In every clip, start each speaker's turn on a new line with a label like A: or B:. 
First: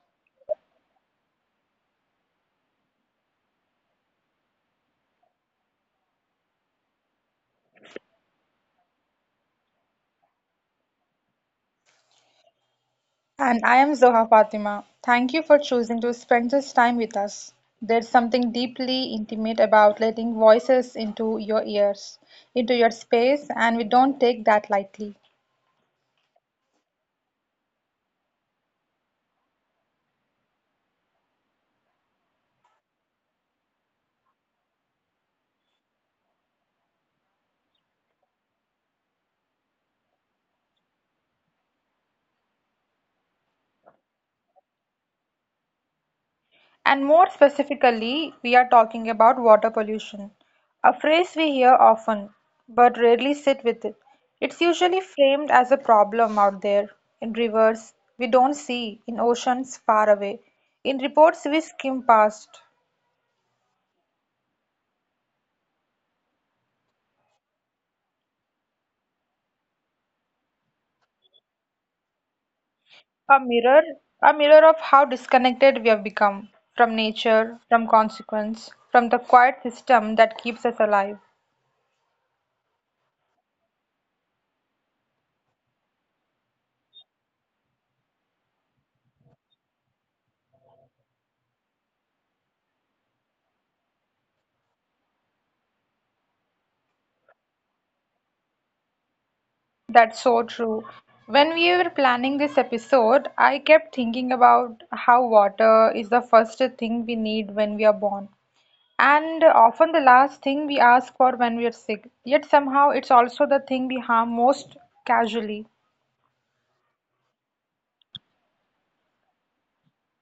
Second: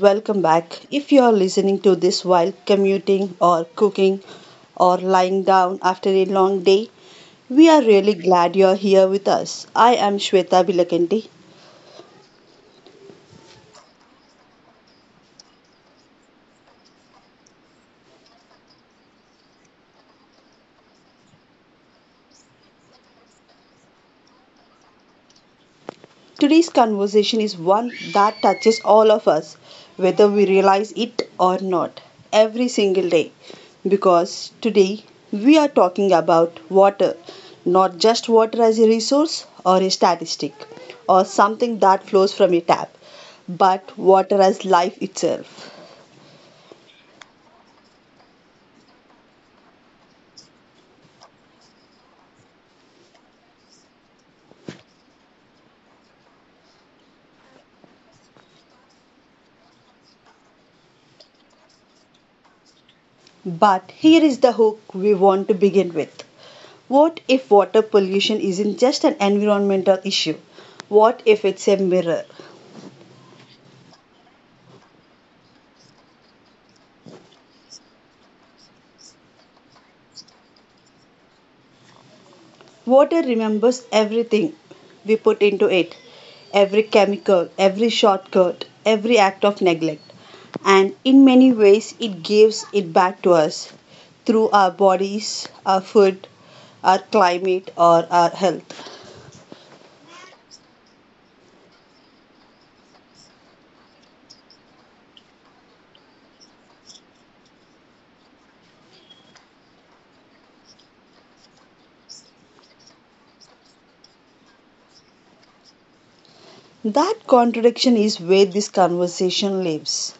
A: welcome back. If you are listening to this while commuting or cooking or lying down after a long day, we are really glad you are here with us. I am Shweta Bilakanti.
B: And I am Zoha Fatima. Thank you for choosing to spend this time with us. There's something deeply intimate about letting voices into your ears, into your space, and we don't take that lightly.
A: Today's conversation is one that touches all of us, whether we realize it or not, every single day. Because today we are talking about water, not just water as a resource or a statistic or something that flows from a tap, but water as life itself.
B: And more specifically, we are talking about water pollution, a phrase we hear often but rarely sit with it. It's usually framed as a problem out there, in rivers we don't see, in oceans far away, in reports we skim past.
A: But here is the hook we want to begin with. What if water pollution isn't just an environmental issue? What if it's a mirror?
B: A mirror, a mirror of how disconnected we have become from nature, from consequence, from the quiet system that keeps us alive.
A: Water remembers everything we put into it, every chemical, every shortcut, every act of neglect. And in many ways, it gives it back to us through our bodies, our food, our climate, or our health.
B: That's so true. When we were planning this episode, I kept thinking about how water is the first thing we need when we are born, and often the last thing we ask for when we are sick. Yet somehow it's also the thing we harm most casually.
A: That contradiction is where this conversation lives,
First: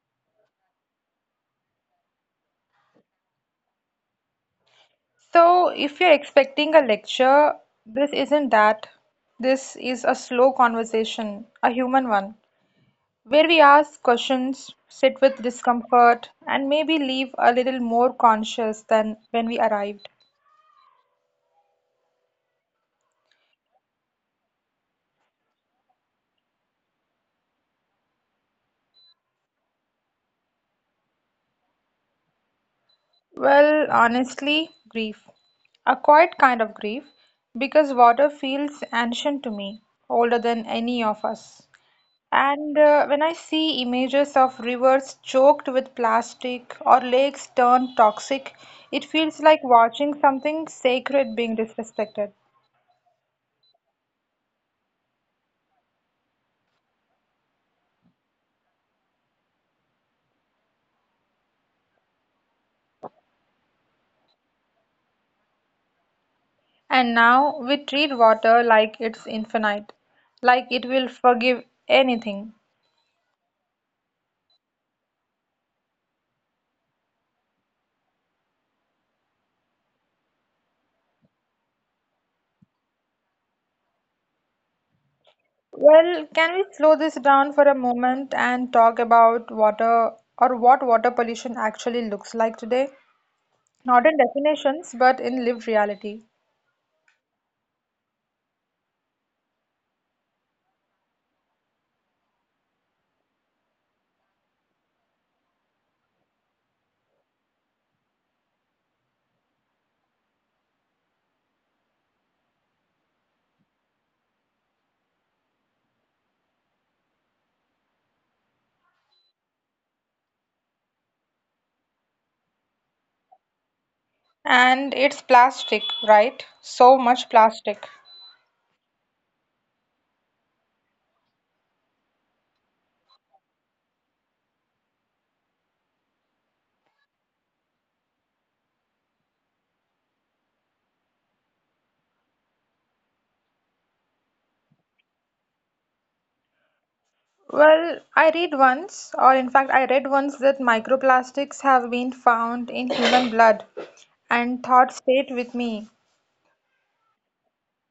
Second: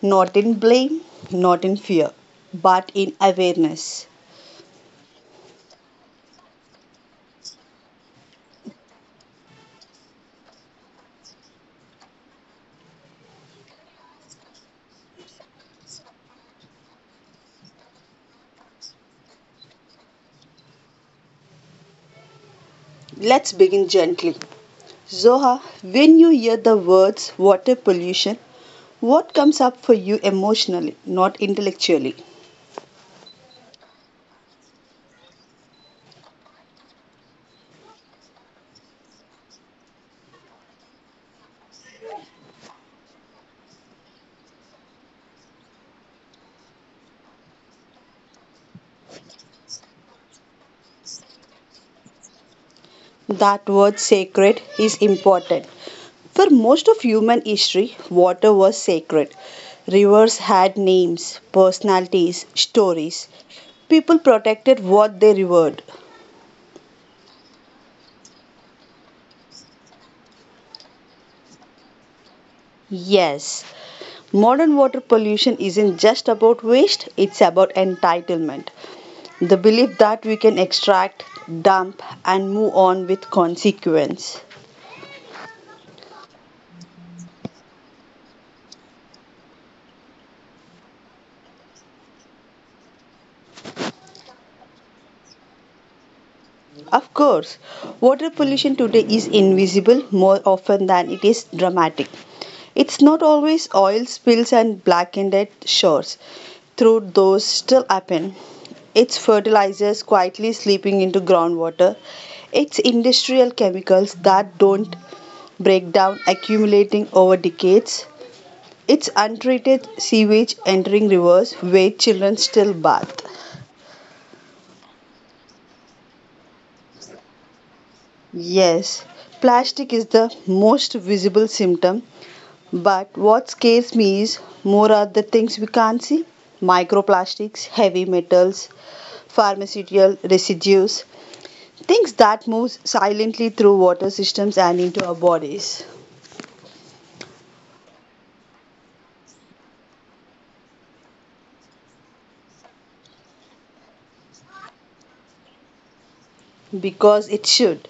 A: not in blame, not in fear, but in awareness.
B: So, if you're expecting a lecture, this isn't that. This is a slow conversation, a human one, where we ask questions, sit with discomfort, and maybe leave a little more conscious than when we arrived.
A: Let's begin gently. Zoha, when you hear the words water pollution, what comes up for you emotionally, not intellectually?
B: Well, honestly, grief. A quiet kind of grief, because water feels ancient to me, older than any of us. And when I see images of rivers choked with plastic or lakes turned toxic, it feels like watching something sacred being disrespected.
A: That word sacred is important. For most of human history, water was sacred. Rivers had names, personalities, stories. People protected what they revered.
B: And now we treat water like it's infinite, like it will forgive anything.
A: Yes, modern water pollution isn't just about waste, it's about entitlement. The belief that we can extract, dump, and move on with consequence.
B: Well, can we slow this down for a moment and talk about water or what water pollution actually looks like today? Not in definitions, but in lived reality.
A: Of course, water pollution today is invisible more often than it is dramatic. It's not always oil spills and blackened shores, though those still happen. It's fertilizers quietly slipping into groundwater. It's industrial chemicals that don't break down, accumulating over decades. It's untreated sewage entering rivers where children still bathe.
B: And it's plastic, right? So much plastic.
A: Yes, plastic is the most visible symptom. But what scares me is more are the things we can't see: microplastics, heavy metals, pharmaceutical residues, things that move silently through water systems and into our bodies.
B: Well, I read once, or in fact, I read once that microplastics have been found in human blood, and thought stayed with me.
A: Because it should.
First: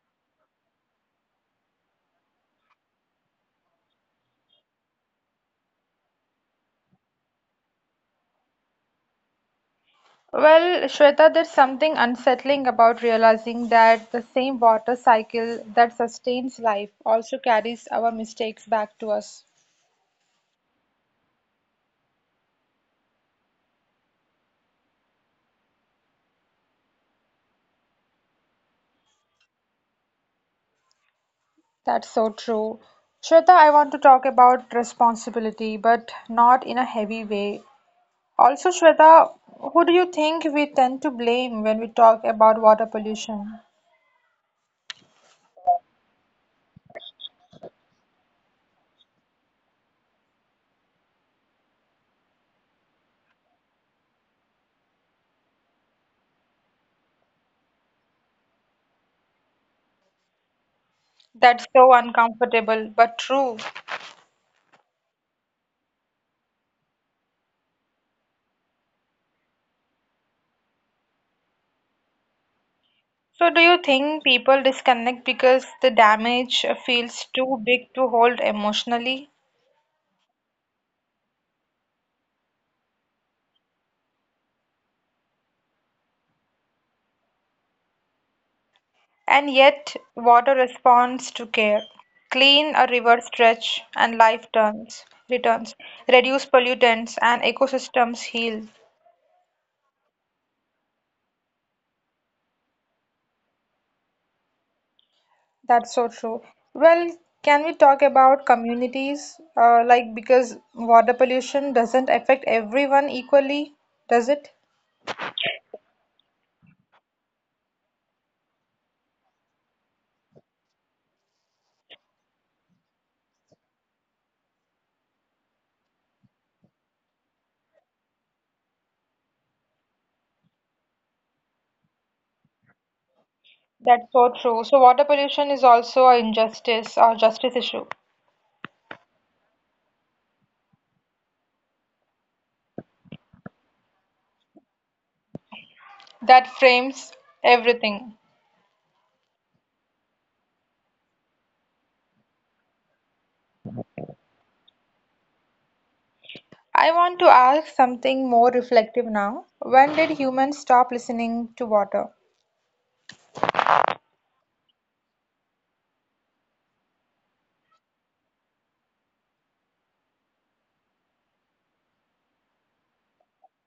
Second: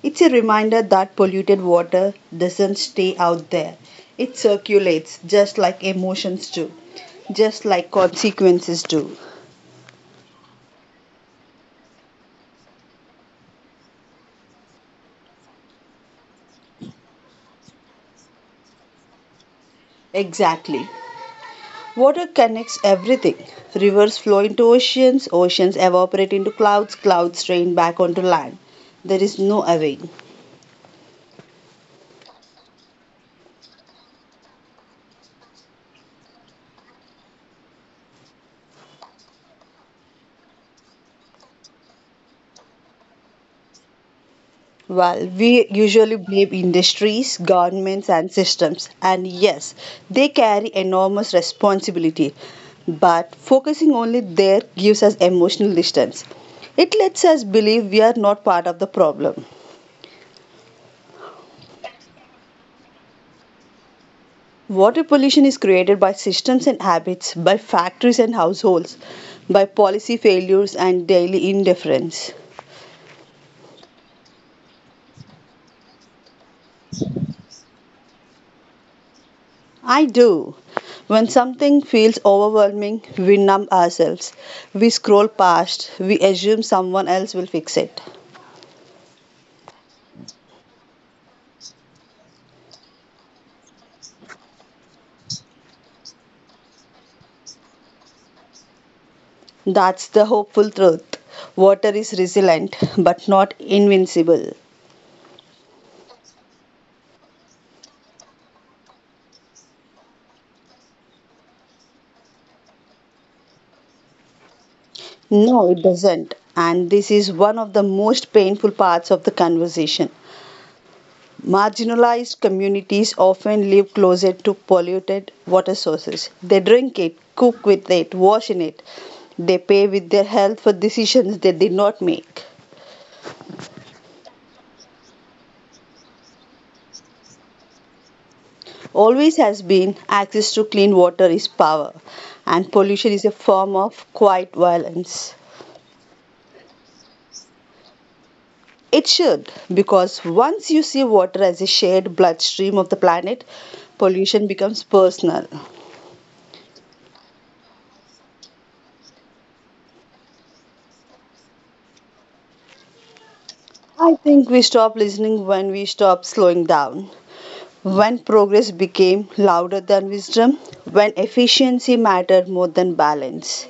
A: It's a reminder that polluted water doesn't stay out there. It circulates just like emotions do, just like consequences do.
B: Well, Shweta, there's something unsettling about realizing that the same water cycle that sustains life also carries our mistakes back to us.
A: Exactly. Water connects everything. Rivers flow into oceans, oceans evaporate into clouds, clouds rain back onto land. There is no evading.
B: That's so true. Shweta, I want to talk about responsibility, but not in a heavy way. Also, Shweta, who do you think we tend to blame when we talk about water pollution?
A: Well, we usually blame industries, governments, and systems. And yes, they carry enormous responsibility. But focusing only there gives us emotional distance. It lets us believe we are not part of the problem.
B: That's so uncomfortable but true.
A: Water pollution is created by systems and habits, by factories and households, by policy failures and daily indifference.
B: So, do you think people disconnect because the damage feels too big to hold emotionally?
A: I do. When something feels overwhelming, we numb ourselves. We scroll past. We assume someone else will fix it.
B: And yet, water responds to care. Clean a river stretch and life returns. Reduce pollutants and ecosystems heal.
A: That's the hopeful truth. Water is resilient, but not invincible.
B: That's so true. Well, can we talk about communities? Like, because water pollution doesn't affect everyone equally, does it?
A: No, it doesn't. And this is one of the most painful parts of the conversation. Marginalized communities often live closer to polluted water sources. They drink it, cook with it, wash in it. They pay with their health for decisions they did not make.
B: That's so true. So, water pollution is also an injustice or justice issue
A: Always has been. Access to clean water is power, and pollution is a form of quiet violence.
B: that frames everything.
A: It should, because once you see water as a shared bloodstream of the planet, pollution becomes personal.
B: I want to ask something more reflective now. When did humans stop listening to water?
A: I think we stop listening when we stop slowing down. When progress became louder than wisdom, when efficiency mattered more than balance.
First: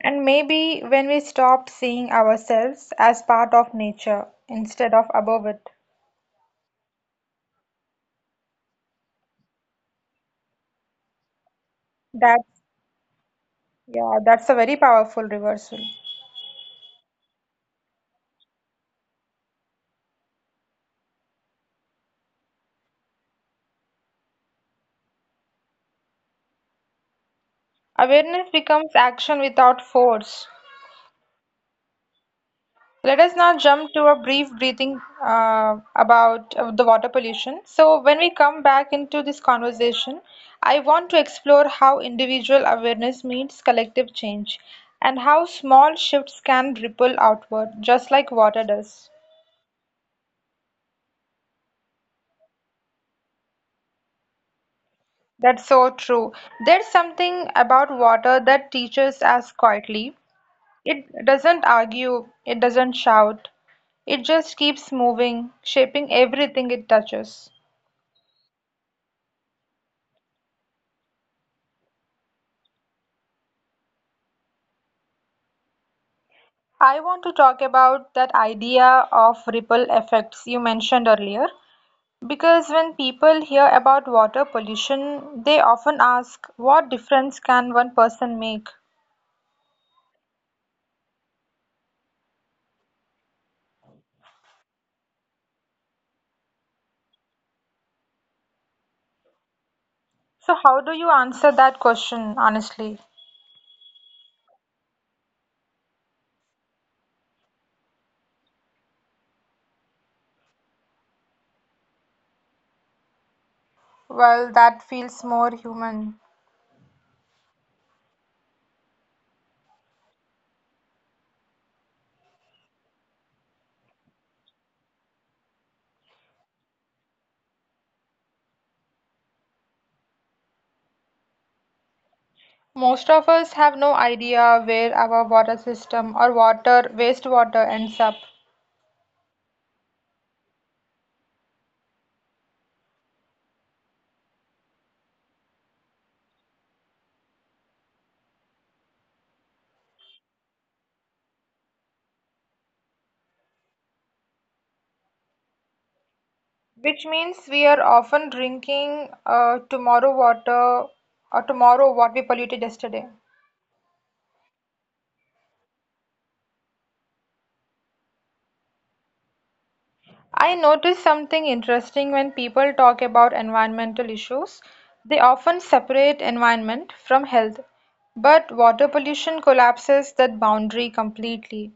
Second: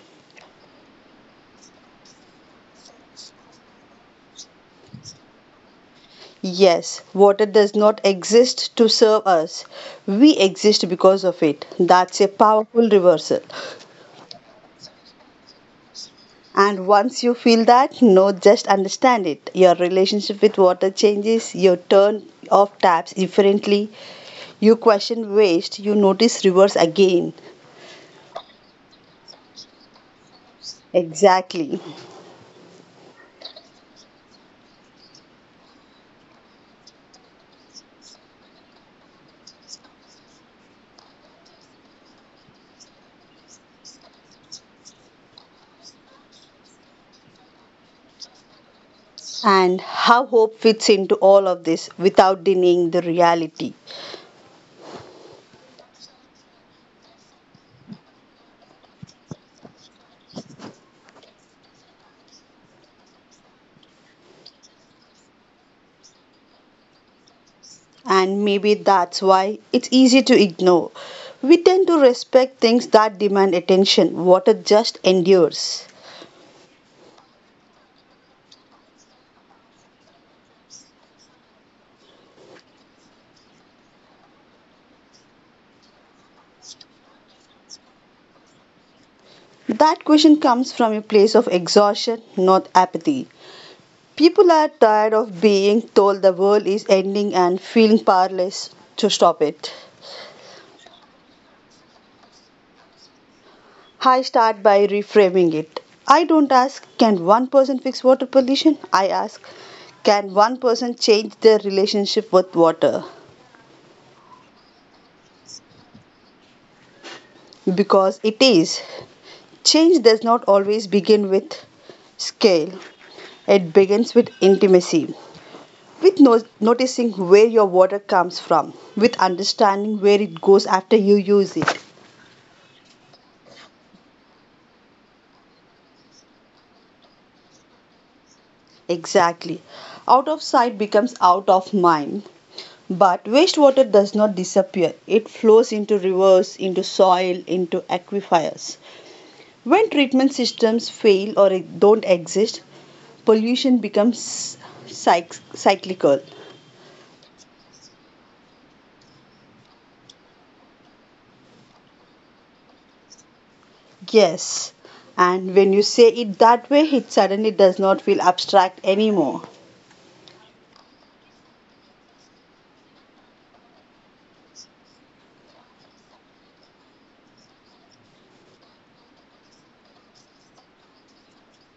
B: And maybe when we stopped seeing ourselves as part of nature instead of above it.
A: Yes, water does not exist to serve us. We exist because of it. That's a
B: That's
A: powerful reversal.
B: Yeah, that's a very powerful reversal.
A: And once you feel that, no, just understand it. Your relationship with water changes, your turn off taps differently, you question waste, you notice reverse again.
B: Awareness becomes action without force.
A: Exactly.
B: Let us now jump to a brief breathing about the water pollution. So, when we come back into this conversation, I want to explore how individual awareness meets collective change and how small shifts can ripple outward, just like water does.
A: And how hope fits into all of this without denying the reality.
B: That's so true. There's something about water that teaches us quietly. It doesn't argue, it doesn't shout, it just keeps moving, shaping everything it touches.
A: And maybe that's why it's easy to ignore. We tend to respect things that demand attention. Water just endures.
B: I want to talk about that idea of ripple effects you mentioned earlier, because when people hear about water pollution, they often ask, "What difference can one person make?"
A: That question comes from a place of exhaustion, not apathy. People are tired of being told the world is ending and feeling powerless to stop it.
B: So, how do you answer that question honestly?
A: I start by reframing it. I don't ask, can one person fix water pollution? I ask, can one person change their relationship with water?
B: Well, that feels more human.
A: Because it is. Change does not always begin with scale, it begins with intimacy, with noticing where your water comes from, with understanding where it goes after you use it.
B: Most of us have no idea where our water system or water, wastewater ends up.
A: Exactly. Out of sight becomes out of mind. But wastewater does not disappear. It flows into rivers, into soil, into aquifers. When treatment systems fail or don't exist, pollution becomes cyclical.
B: Which means we are often drinking tomorrow water or tomorrow what we polluted yesterday.
A: Yes. And when you say it that way, it suddenly does not feel abstract anymore.
B: I noticed something interesting when people talk about environmental issues. They often separate environment from health, but water pollution collapses that boundary completely.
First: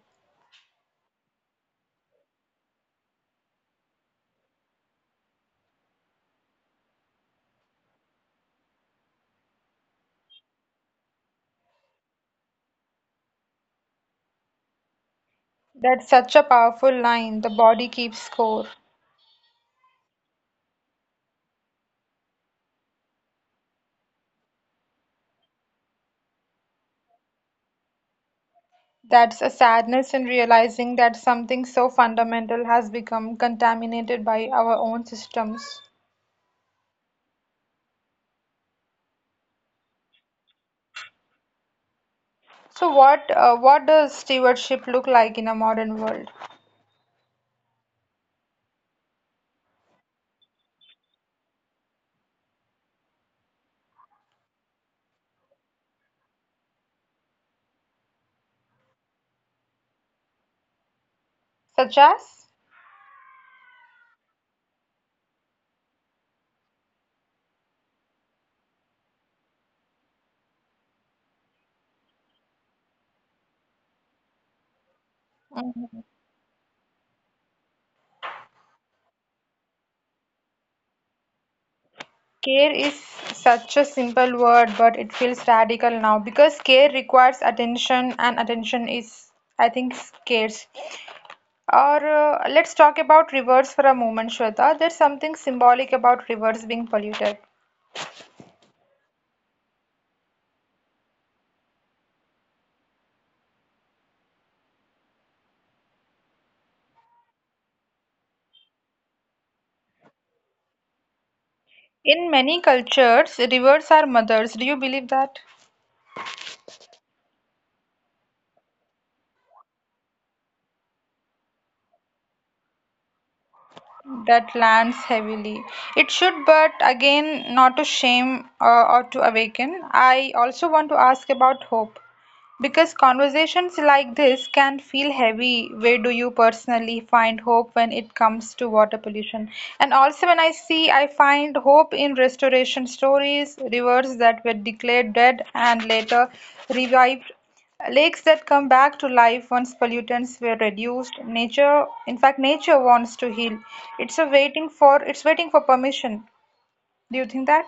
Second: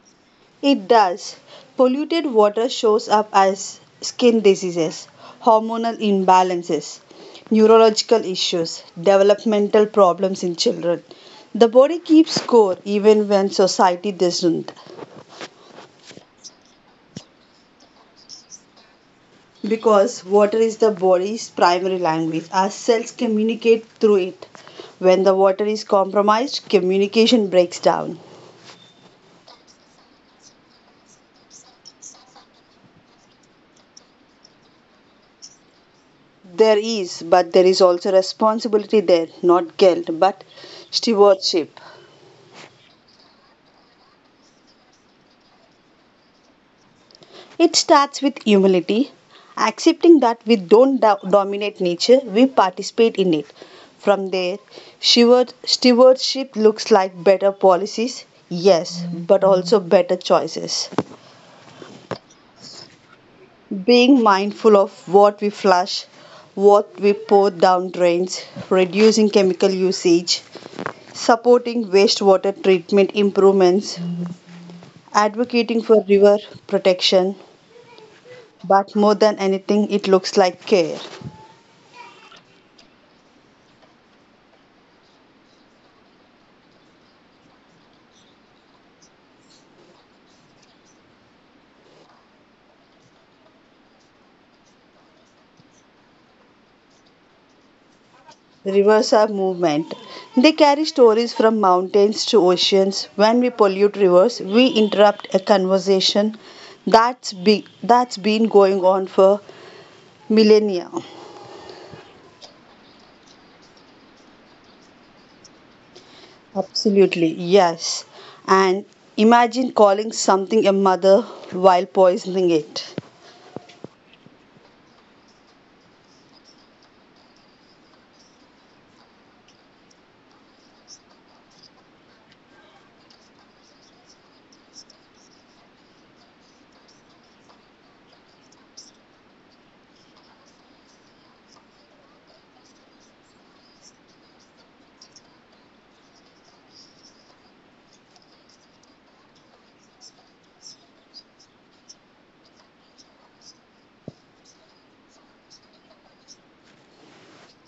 A: It does. Polluted water shows up as skin diseases, hormonal imbalances, neurological issues, developmental problems in children. The body keeps score even when society doesn't.
B: That's such a powerful line, the body keeps score.
A: Because water is the body's primary language, our cells communicate through it. When the water is compromised, communication breaks down.
B: That's a sadness in realizing that something so fundamental has become contaminated by our own systems.
A: There is, but there is also responsibility there, not guilt, but stewardship.
B: So what does stewardship look like in a modern world?
A: It starts with humility, accepting that we don't dominate nature, we participate in it. From there, stewardship looks like better policies, yes, but also better choices.
B: Such as
A: Being mindful of what we flush, what we pour down drains, reducing chemical usage, supporting wastewater treatment improvements, advocating for
B: mm,
A: river protection, but more than anything, it looks like care.
B: care is such a simple word, but it feels radical now because care requires attention, and attention is, I think, scarce. Or Let's talk about rivers for a moment, Shweta. There's something symbolic about rivers being polluted.
A: Rivers are movement. They carry stories from mountains to oceans. When we pollute rivers, we interrupt a conversation that's be- that's been going on for millennia.
B: In many cultures, rivers are mothers. Do you believe that?
A: Absolutely, yes. And imagine calling something a mother while poisoning it.
B: That lands heavily. It should, but again, not to shame or to awaken. I also want to ask about hope. Because conversations like this can feel heavy. Where do you personally find hope when it comes to water pollution? And also, when I see, I find hope in restoration stories, rivers that were declared dead and later revived, lakes that come back to life once pollutants were reduced. Nature, in fact, nature wants to heal. It's a waiting for. It's waiting for permission. Do you think that?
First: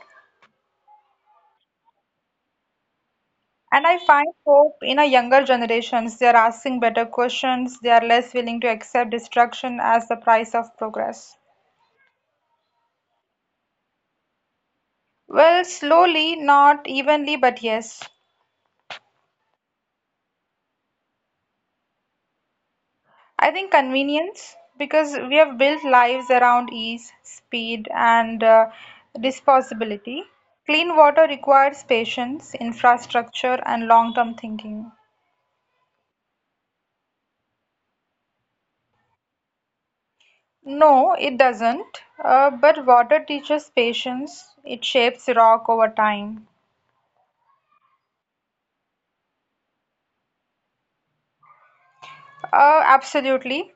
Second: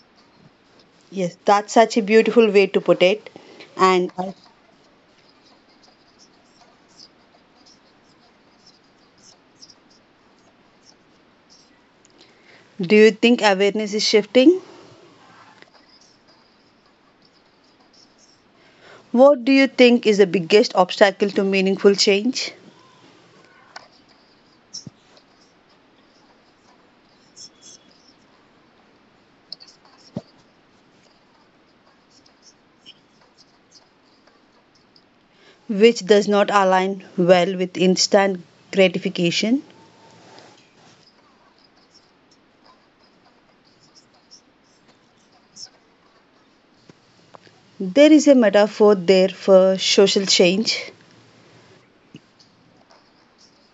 A: Yes, that's such a beautiful way to put it.
B: And I
A: And
B: find hope in a younger generations. They are asking better questions. They are less willing to accept destruction as the price of progress.
A: do you think awareness is shifting?
B: Well, slowly, not evenly, but yes.
A: What do you think is the biggest obstacle to meaningful change?
B: I think convenience, because we have built lives around ease, speed, and disposability. Clean water requires patience, infrastructure, and long term thinking.
A: Which does not align well with instant gratification.
B: No, it doesn't. But water teaches patience, it shapes rock over time.
A: There is a metaphor there for social change.
B: Absolutely.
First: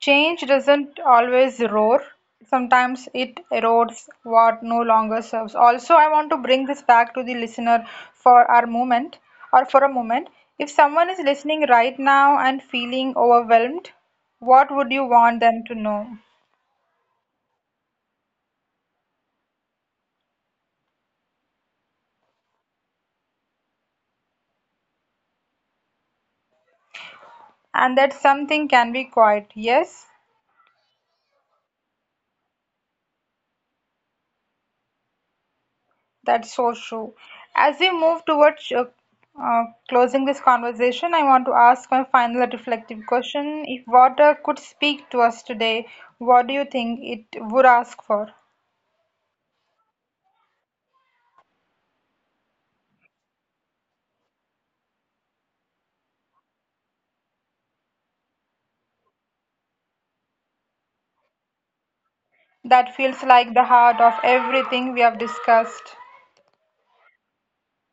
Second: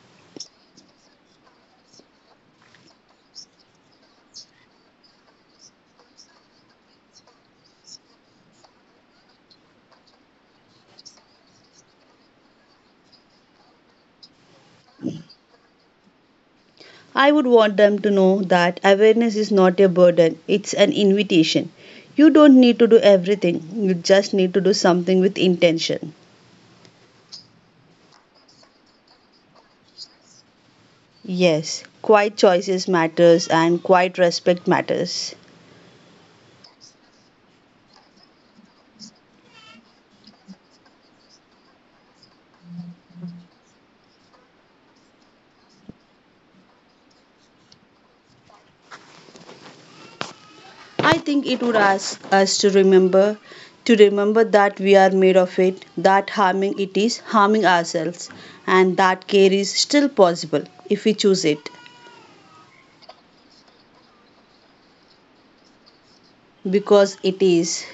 B: Change doesn't always roar. Sometimes it erodes what no longer serves. Also, I want to bring this back to the listener for our moment for a moment. If someone is listening right now and feeling overwhelmed, what would you want them to know?
A: I would want them to know that awareness is not a burden, it's an invitation. You don't need to do everything, you just need to do something with intention.
B: And that something can be quiet. Yes.
A: Yes, quiet choices matters and quiet respect matters.
B: That's so true. As we move towards uh, closing this conversation, I want to ask my final reflective question. If water could speak to us today, what do you think it would ask for?
A: I think it would ask us to remember, to remember that we are made of it, that harming it is harming ourselves, and that care is still possible if we choose it.
B: That feels like the heart of everything we have discussed.
A: Because it is.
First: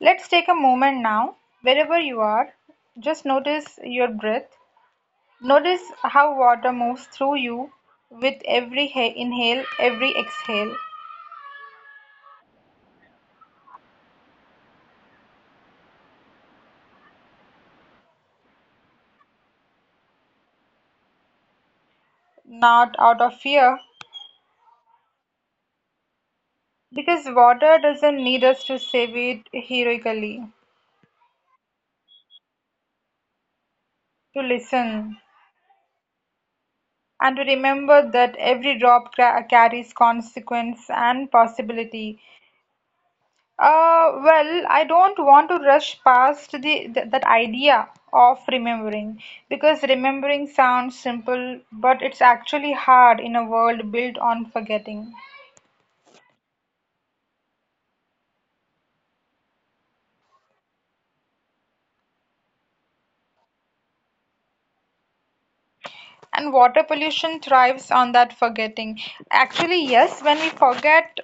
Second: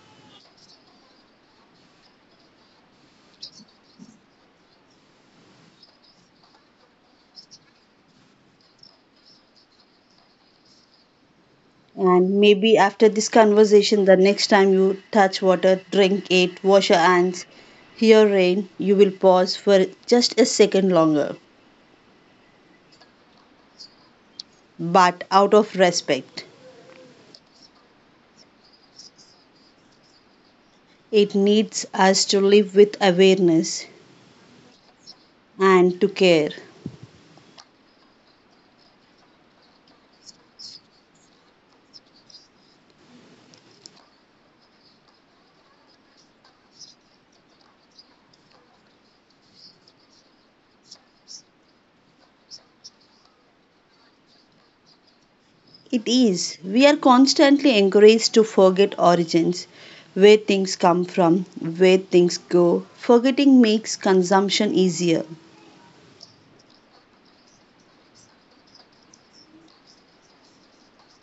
B: Let's take a moment now, wherever you are, just notice your breath. Notice how water moves through you with every inhale, every exhale.
A: And maybe after this conversation, the next time you touch water, drink it, wash your hands, hear rain, you will pause for just a second longer.
B: Not out of fear.
A: But out of respect,
B: Because water doesn't need us to save it heroically,
A: it needs us to live with awareness
B: to listen,
A: and to care.
B: and to remember that every drop carries consequence and possibility. Well, I don't want to rush past that idea of remembering, because remembering sounds simple, but it's actually hard in a world built on forgetting.
A: It is. We are constantly encouraged to forget origins, where things come from, where things go. Forgetting makes consumption easier.
B: And water pollution thrives on that forgetting. Actually, yes, when we forget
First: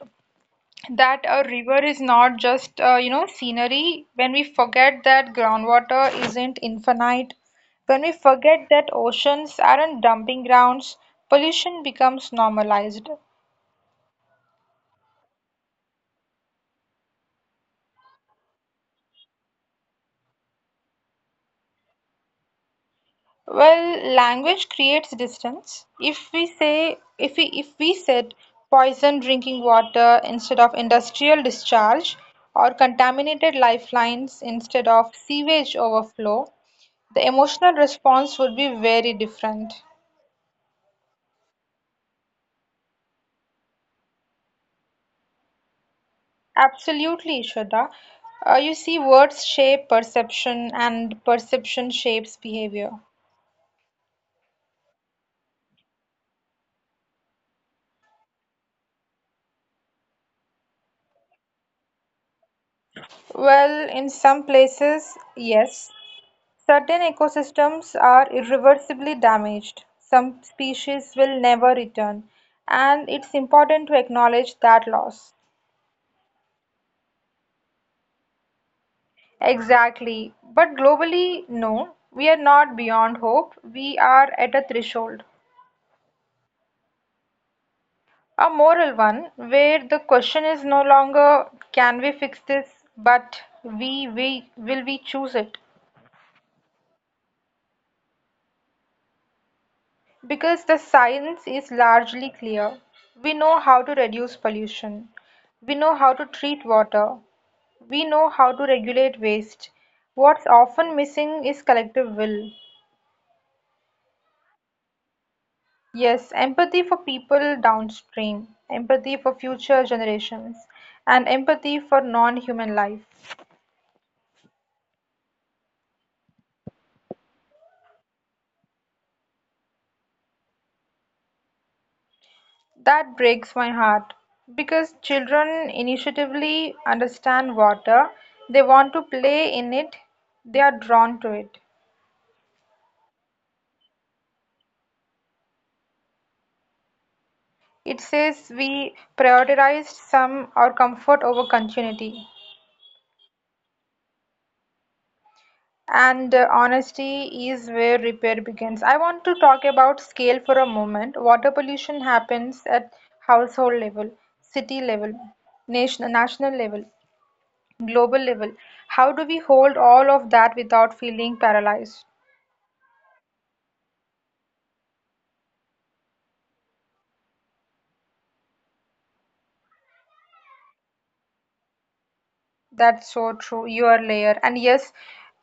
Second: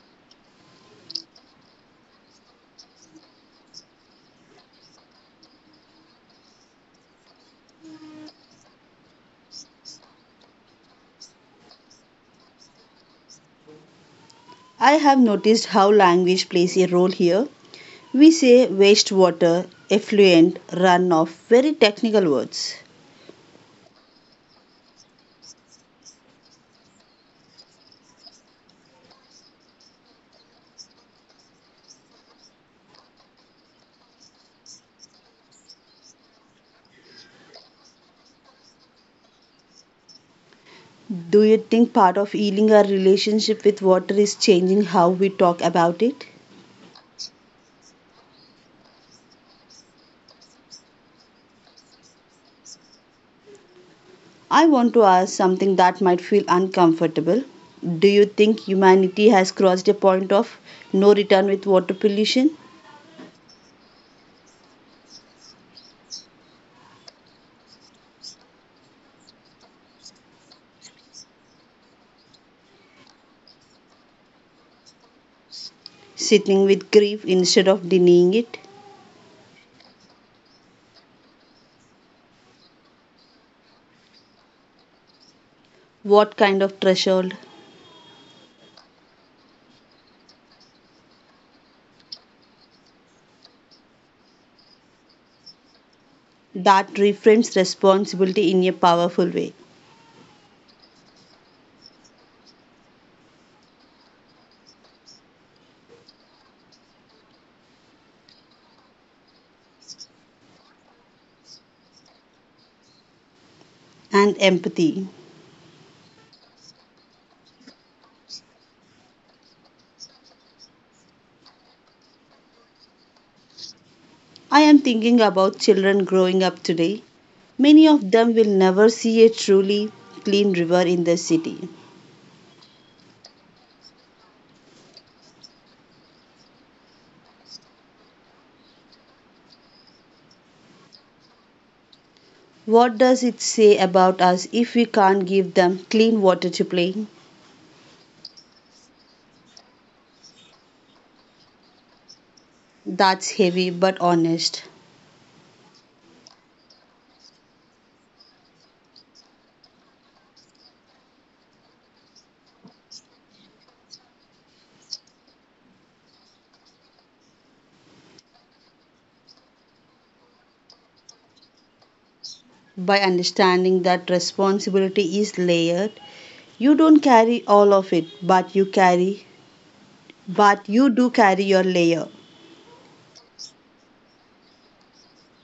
B: that a river is not just you know scenery, when we forget that groundwater isn't infinite, when we forget that oceans aren't dumping grounds, pollution becomes normalized.
A: I have noticed how language plays a role here. We say wastewater, effluent, runoff, very technical words.
B: Well, language creates distance. If we say if we if we said poison drinking water instead of industrial discharge, or contaminated lifelines instead of sewage overflow, the emotional response would be very different.
A: Do you think part of healing our relationship with water is changing how we talk about it?
B: Absolutely, Shraddha. You see, words shape perception, and perception shapes behavior.
A: I want to ask something that might feel uncomfortable. Do you think humanity has crossed a point of no return with water pollution?
B: Well, in some places, yes. Certain ecosystems are irreversibly damaged. Some species will never return, and it's important to acknowledge that loss.
A: Sitting with grief instead of denying it?
B: Exactly. But globally, no, we are not beyond hope. We are at a threshold.
A: What kind of threshold?
B: A moral one, where the question is no longer can we fix this, but we choose it?
A: That reframes responsibility in a powerful way.
B: Because the science is largely clear. We know how to reduce pollution. We know how to treat water. We know how to regulate waste. What's often missing is collective will.
A: And empathy.
B: Yes, empathy for people downstream, empathy for future generations, and empathy for non human life.
A: I am thinking about children growing up today. Many of them will never see a truly clean river in the city.
B: That breaks my heart, because children intuitively understand water, they want to play in it, they are drawn to it.
A: What does it say about us if we can't give them clean water to play?
B: It says we prioritized some our comfort over continuity.
A: That's heavy but honest.
B: And honesty is where repair begins. I want to talk about scale for a moment. Water pollution happens at household level, city level, national level, global level. How do we hold all of that without feeling paralyzed?
A: By understanding that responsibility is layered, you don't carry all of it, but you carry, but you do carry your layer.
B: That's so true. Your layer.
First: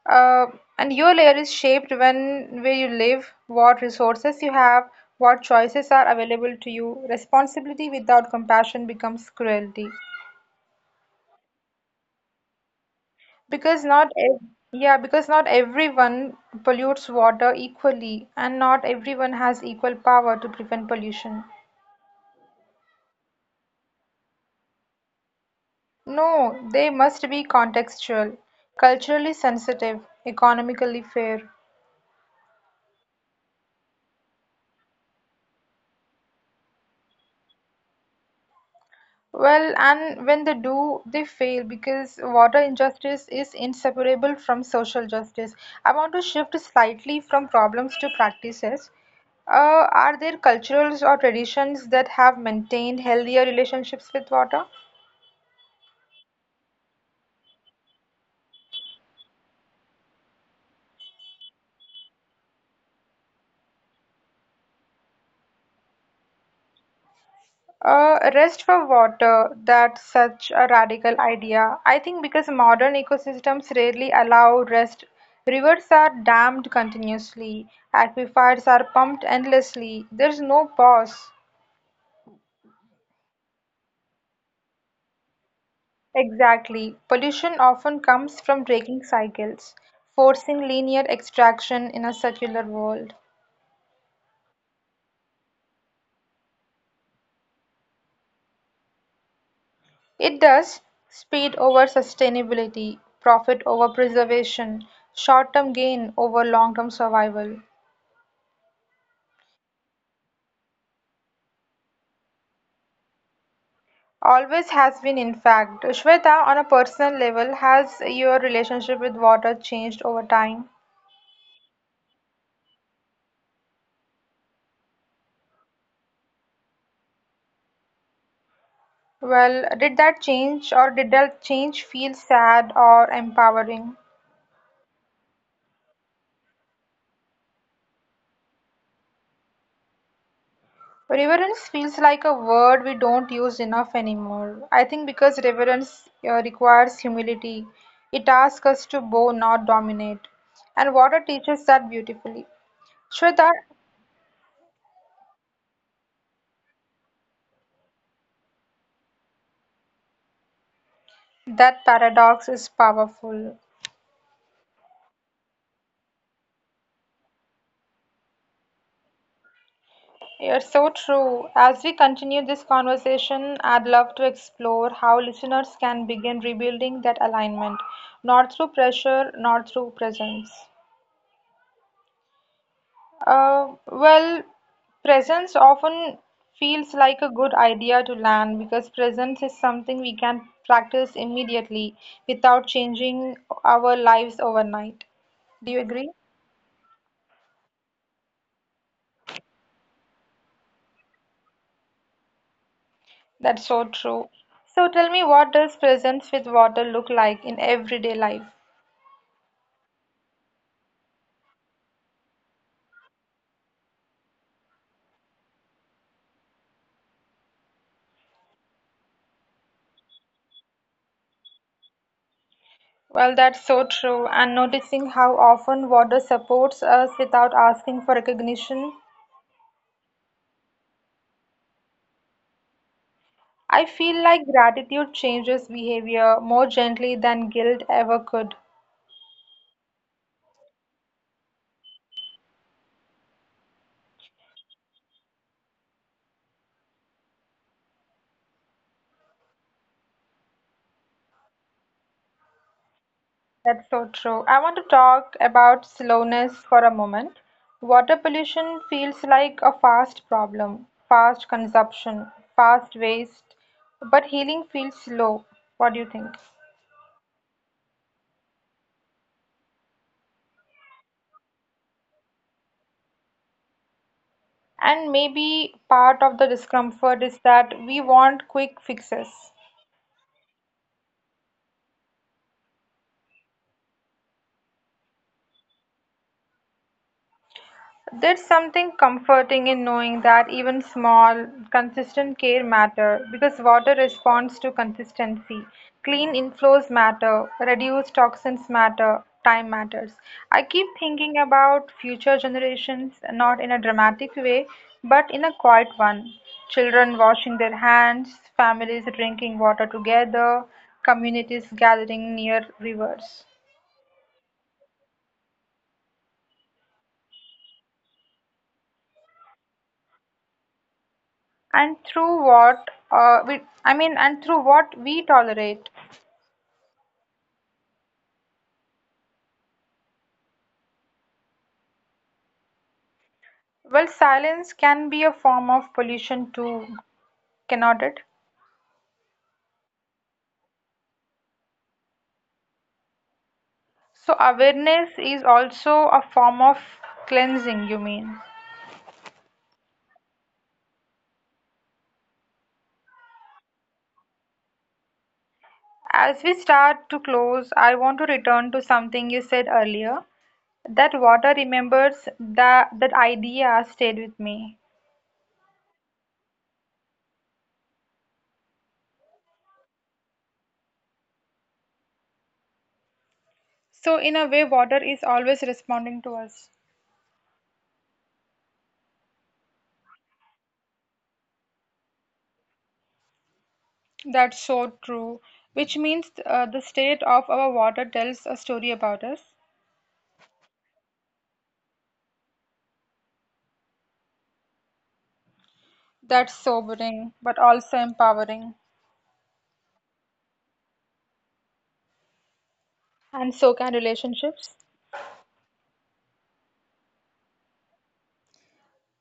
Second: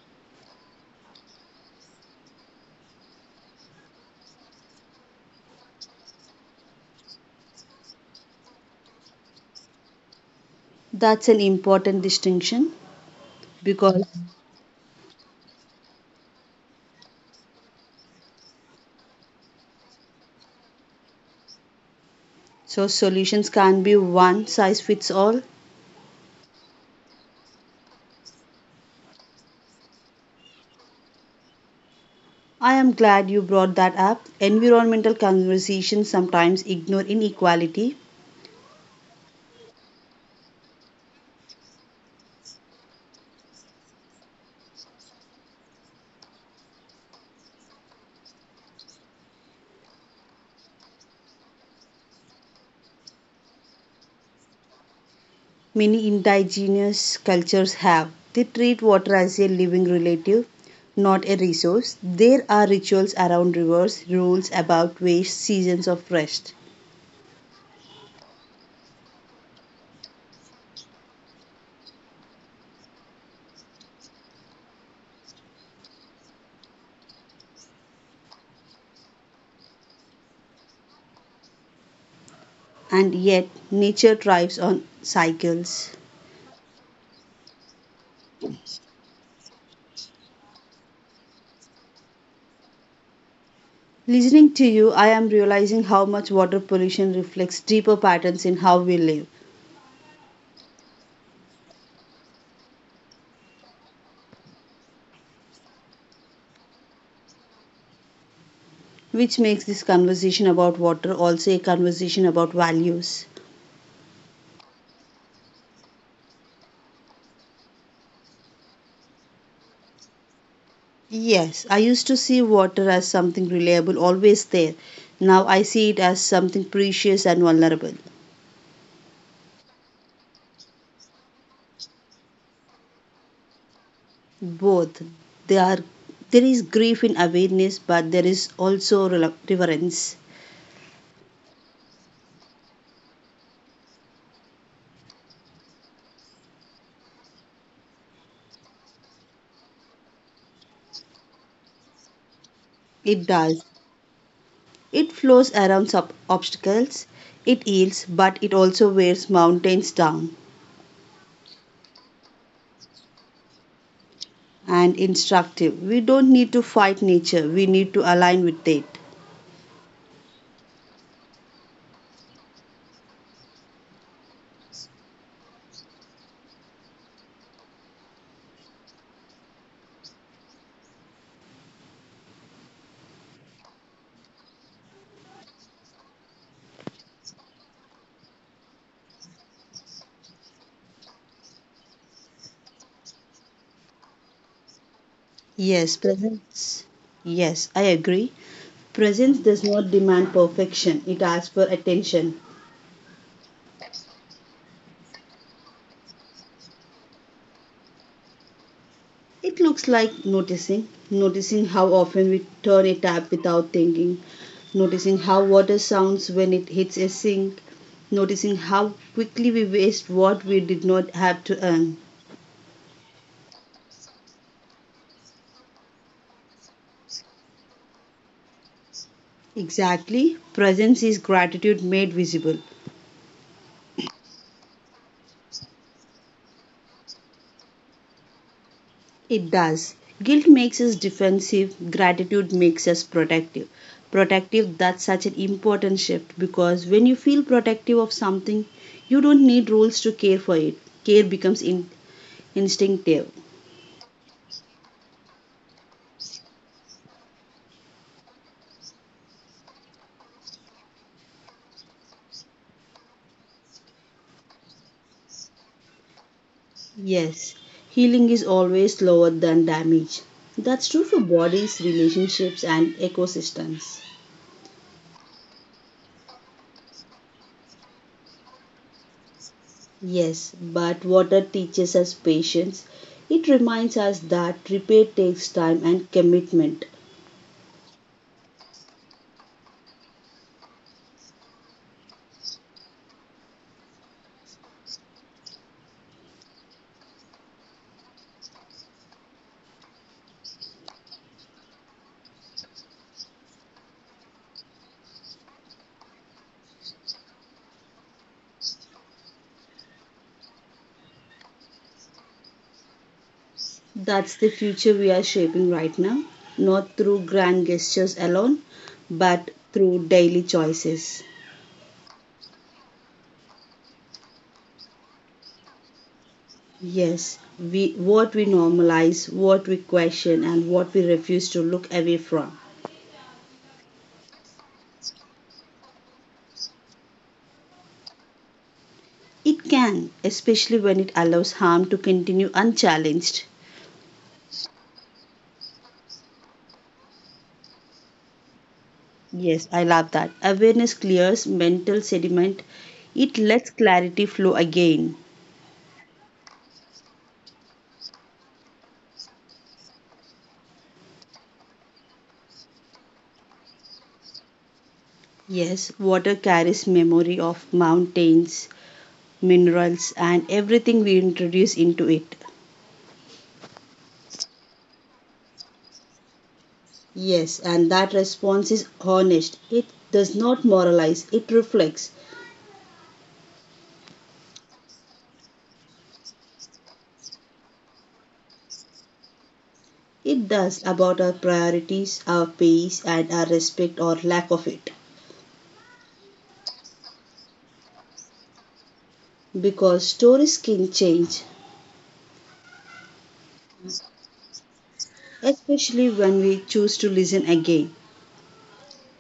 B: uh, and your layer is shaped when where you live, what resources you have, what choices are available to you. Responsibility without compassion becomes cruelty.
A: That's an important distinction
B: Because
A: because
B: not ev Yeah, because not everyone pollutes water equally, and not everyone has equal power to prevent pollution.
A: so solutions can't be one size fits all.
B: No, they must be contextual, culturally sensitive, economically fair.
A: I am glad you brought that up. Environmental conversations sometimes ignore inequality.
B: Well, and when they do, they fail, because water injustice is inseparable from social justice. I want to shift slightly from problems to practices. Are there cultures or traditions that have maintained healthier relationships with water?
A: Many indigenous cultures have. They treat water as a living relative, not a resource. There are rituals around rivers, rules about waste, seasons of rest.
B: Rest for water, that's such a radical idea. I think because modern ecosystems rarely allow rest, rivers are dammed continuously, aquifers are pumped endlessly, there's no pause.
A: And yet, nature thrives on cycles.
B: Exactly. Pollution often comes from breaking cycles, forcing linear extraction in a circular world.
A: Listening to you, I am realizing how much water pollution reflects deeper patterns in how we live,
B: It does, speed over sustainability, profit over preservation, short term gain over long term survival.
A: which makes this conversation about water also a conversation about values.
B: Always has been, in fact. Shweta, on a personal level, has your relationship with water changed over time?
A: Yes, I used to see water as something reliable, always there. Now I see it as something precious and vulnerable.
B: Well, did that change feel sad or empowering?
A: Both. They are, there is grief in awareness, but there is also reverence.
B: Reverence feels like a word we don't use enough anymore. I think because reverence requires humility, it asks us to bow, not dominate. And water teaches that beautifully.
A: It
B: Shweta,
A: does. It flows around obstacles. It heals, but it also wears mountains down.
B: that paradox is powerful.
A: And instructive. We don't need to fight nature, we need to align with it.
B: You're so true. As we continue this conversation, I'd love to explore how listeners can begin rebuilding that alignment, not through pressure, not through presence. Well, presence often feels like a good idea to learn, because presence is something we can practice immediately without changing our lives overnight. Do you
A: Yes,
B: agree?
A: presence. Yes, I agree. Presence does not demand perfection, it asks for attention.
B: That's so true. So tell me, what does presence with water look like in everyday life?
A: It looks like noticing, noticing how often we turn a tap without thinking, noticing how water sounds when it hits a sink, noticing how quickly we waste what we did not have to earn.
B: Well, that's so true. And noticing how often water supports us without asking for recognition.
A: Exactly, presence is gratitude made visible.
B: I feel like gratitude changes behavior more gently than guilt ever could.
A: It does. Guilt makes us defensive, gratitude makes us protective. Protective, that's such an important shift because when you feel protective of something, you don't need rules to care for it. Care becomes instinctive.
B: That's so true. I want to talk about slowness for a moment. Water pollution feels like a fast problem, fast consumption, fast waste, but healing feels slow. What do you think?
A: Yes, healing is always slower than damage. That's true for bodies, relationships, and ecosystems.
B: And maybe part of the discomfort is that we want quick fixes.
A: Yes, but water teaches us patience. It reminds us that repair takes time and commitment.
B: There's something comforting in knowing that even small, consistent care matter, because water responds to consistency. Clean inflows matter, reduced toxins matter, time matters. I keep thinking about future generations, not in a dramatic way, but in a quiet one. Children washing their hands, families drinking water together, communities gathering near rivers.
A: That's the future we are shaping right now, not through grand gestures alone, but through daily choices.
B: And through what we tolerate.
A: Yes, we what we normalize, what we question and what we refuse to look away from.
B: Well, silence can be a form of pollution too, cannot it?
A: It can, especially when it allows harm to continue unchallenged.
B: So, awareness is also a form of cleansing, you mean?
A: Yes, I love that. Awareness clears mental sediment. It lets clarity flow again.
B: As we start to close, I want to return to something you said earlier, that water remembers, that that idea stayed with me.
A: Yes, water carries memory of mountains, minerals, and everything we introduce into it.
B: So, in a way, water is always responding to us.
A: Yes, and that response is honest. It does not moralize, it reflects.
B: That's so true. Which means the state of our water tells a story about us.
A: It does, about our priorities, our pace, and our respect or lack of it.
B: That's sobering, but also empowering.
A: Because stories can change,
B: And so can relationships.
A: especially when we choose to listen again.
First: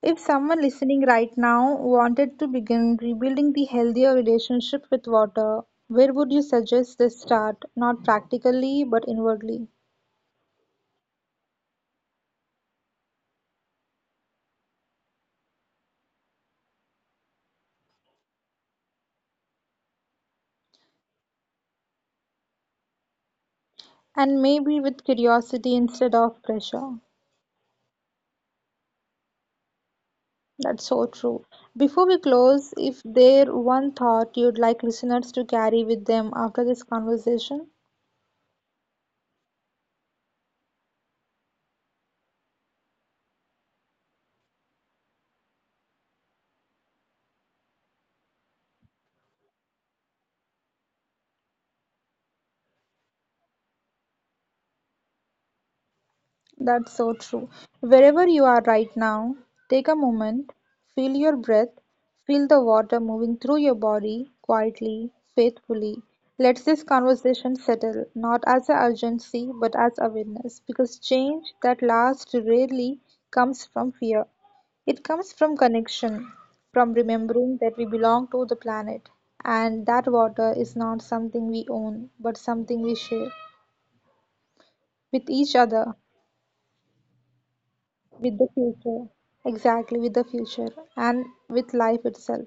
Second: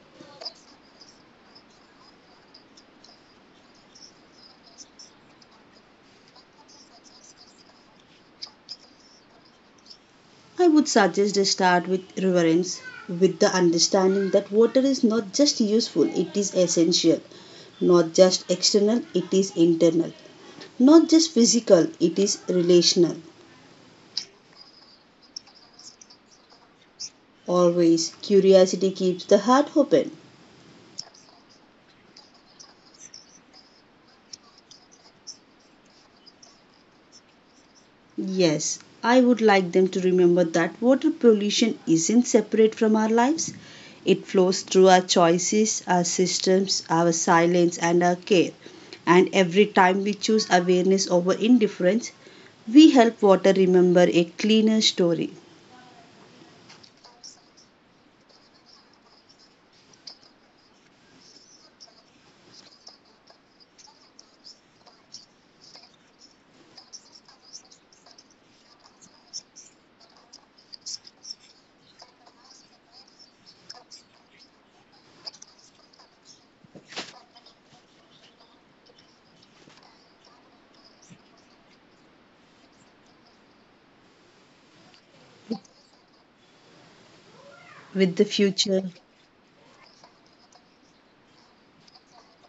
B: If someone listening right now wanted to begin rebuilding the healthier relationship with water, where would you suggest they start? Not practically, but inwardly.
A: I would suggest a start with reverence, with the understanding that water is not just useful, it is essential. Not just external, it is internal. Not just physical, it is relational.
B: And maybe with curiosity instead of pressure.
A: Always, curiosity keeps the heart open.
B: That's so true. Before we close, if there one thought you'd like listeners to carry with them after this conversation?
A: Yes, I would like them to remember that water pollution isn't separate from our lives. It flows through our choices, our systems, our silence, and our care. And every time we choose awareness over indifference, we help water remember a cleaner story
B: That's so true. Wherever you are right now, take a moment, feel your breath, feel the water moving through your body quietly, faithfully. Let this conversation settle, not as an urgency, but as awareness, because change that lasts rarely comes from fear. It comes from connection, from remembering that we belong to the planet, and that water is not something we own, but something we share with each other.
A: with the
B: With the
A: future.
B: future, exactly, with the future, and with life itself.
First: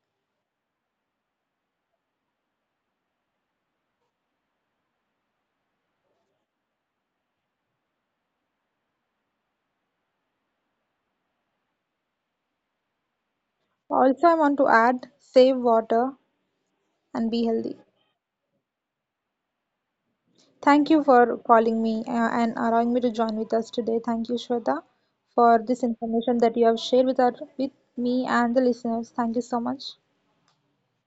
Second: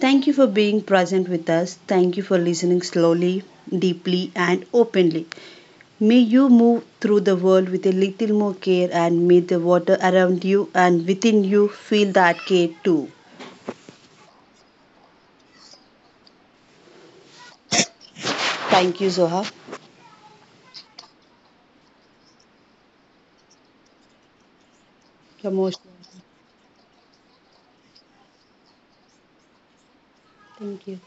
A: Thank you for being present with us. Thank you for listening slowly, deeply, and openly. May you move through the world with a little more care, and may the water around you and within you feel that care too.
B: Also, I want to add, save water and be healthy.
A: Thank you, Zoha.
B: Thank you for calling me and allowing me to join with us today. Thank you, Shweta, for this
A: Emotional.
B: information that you have shared with our, with me and the listeners. Thank you so much.
A: Thank you.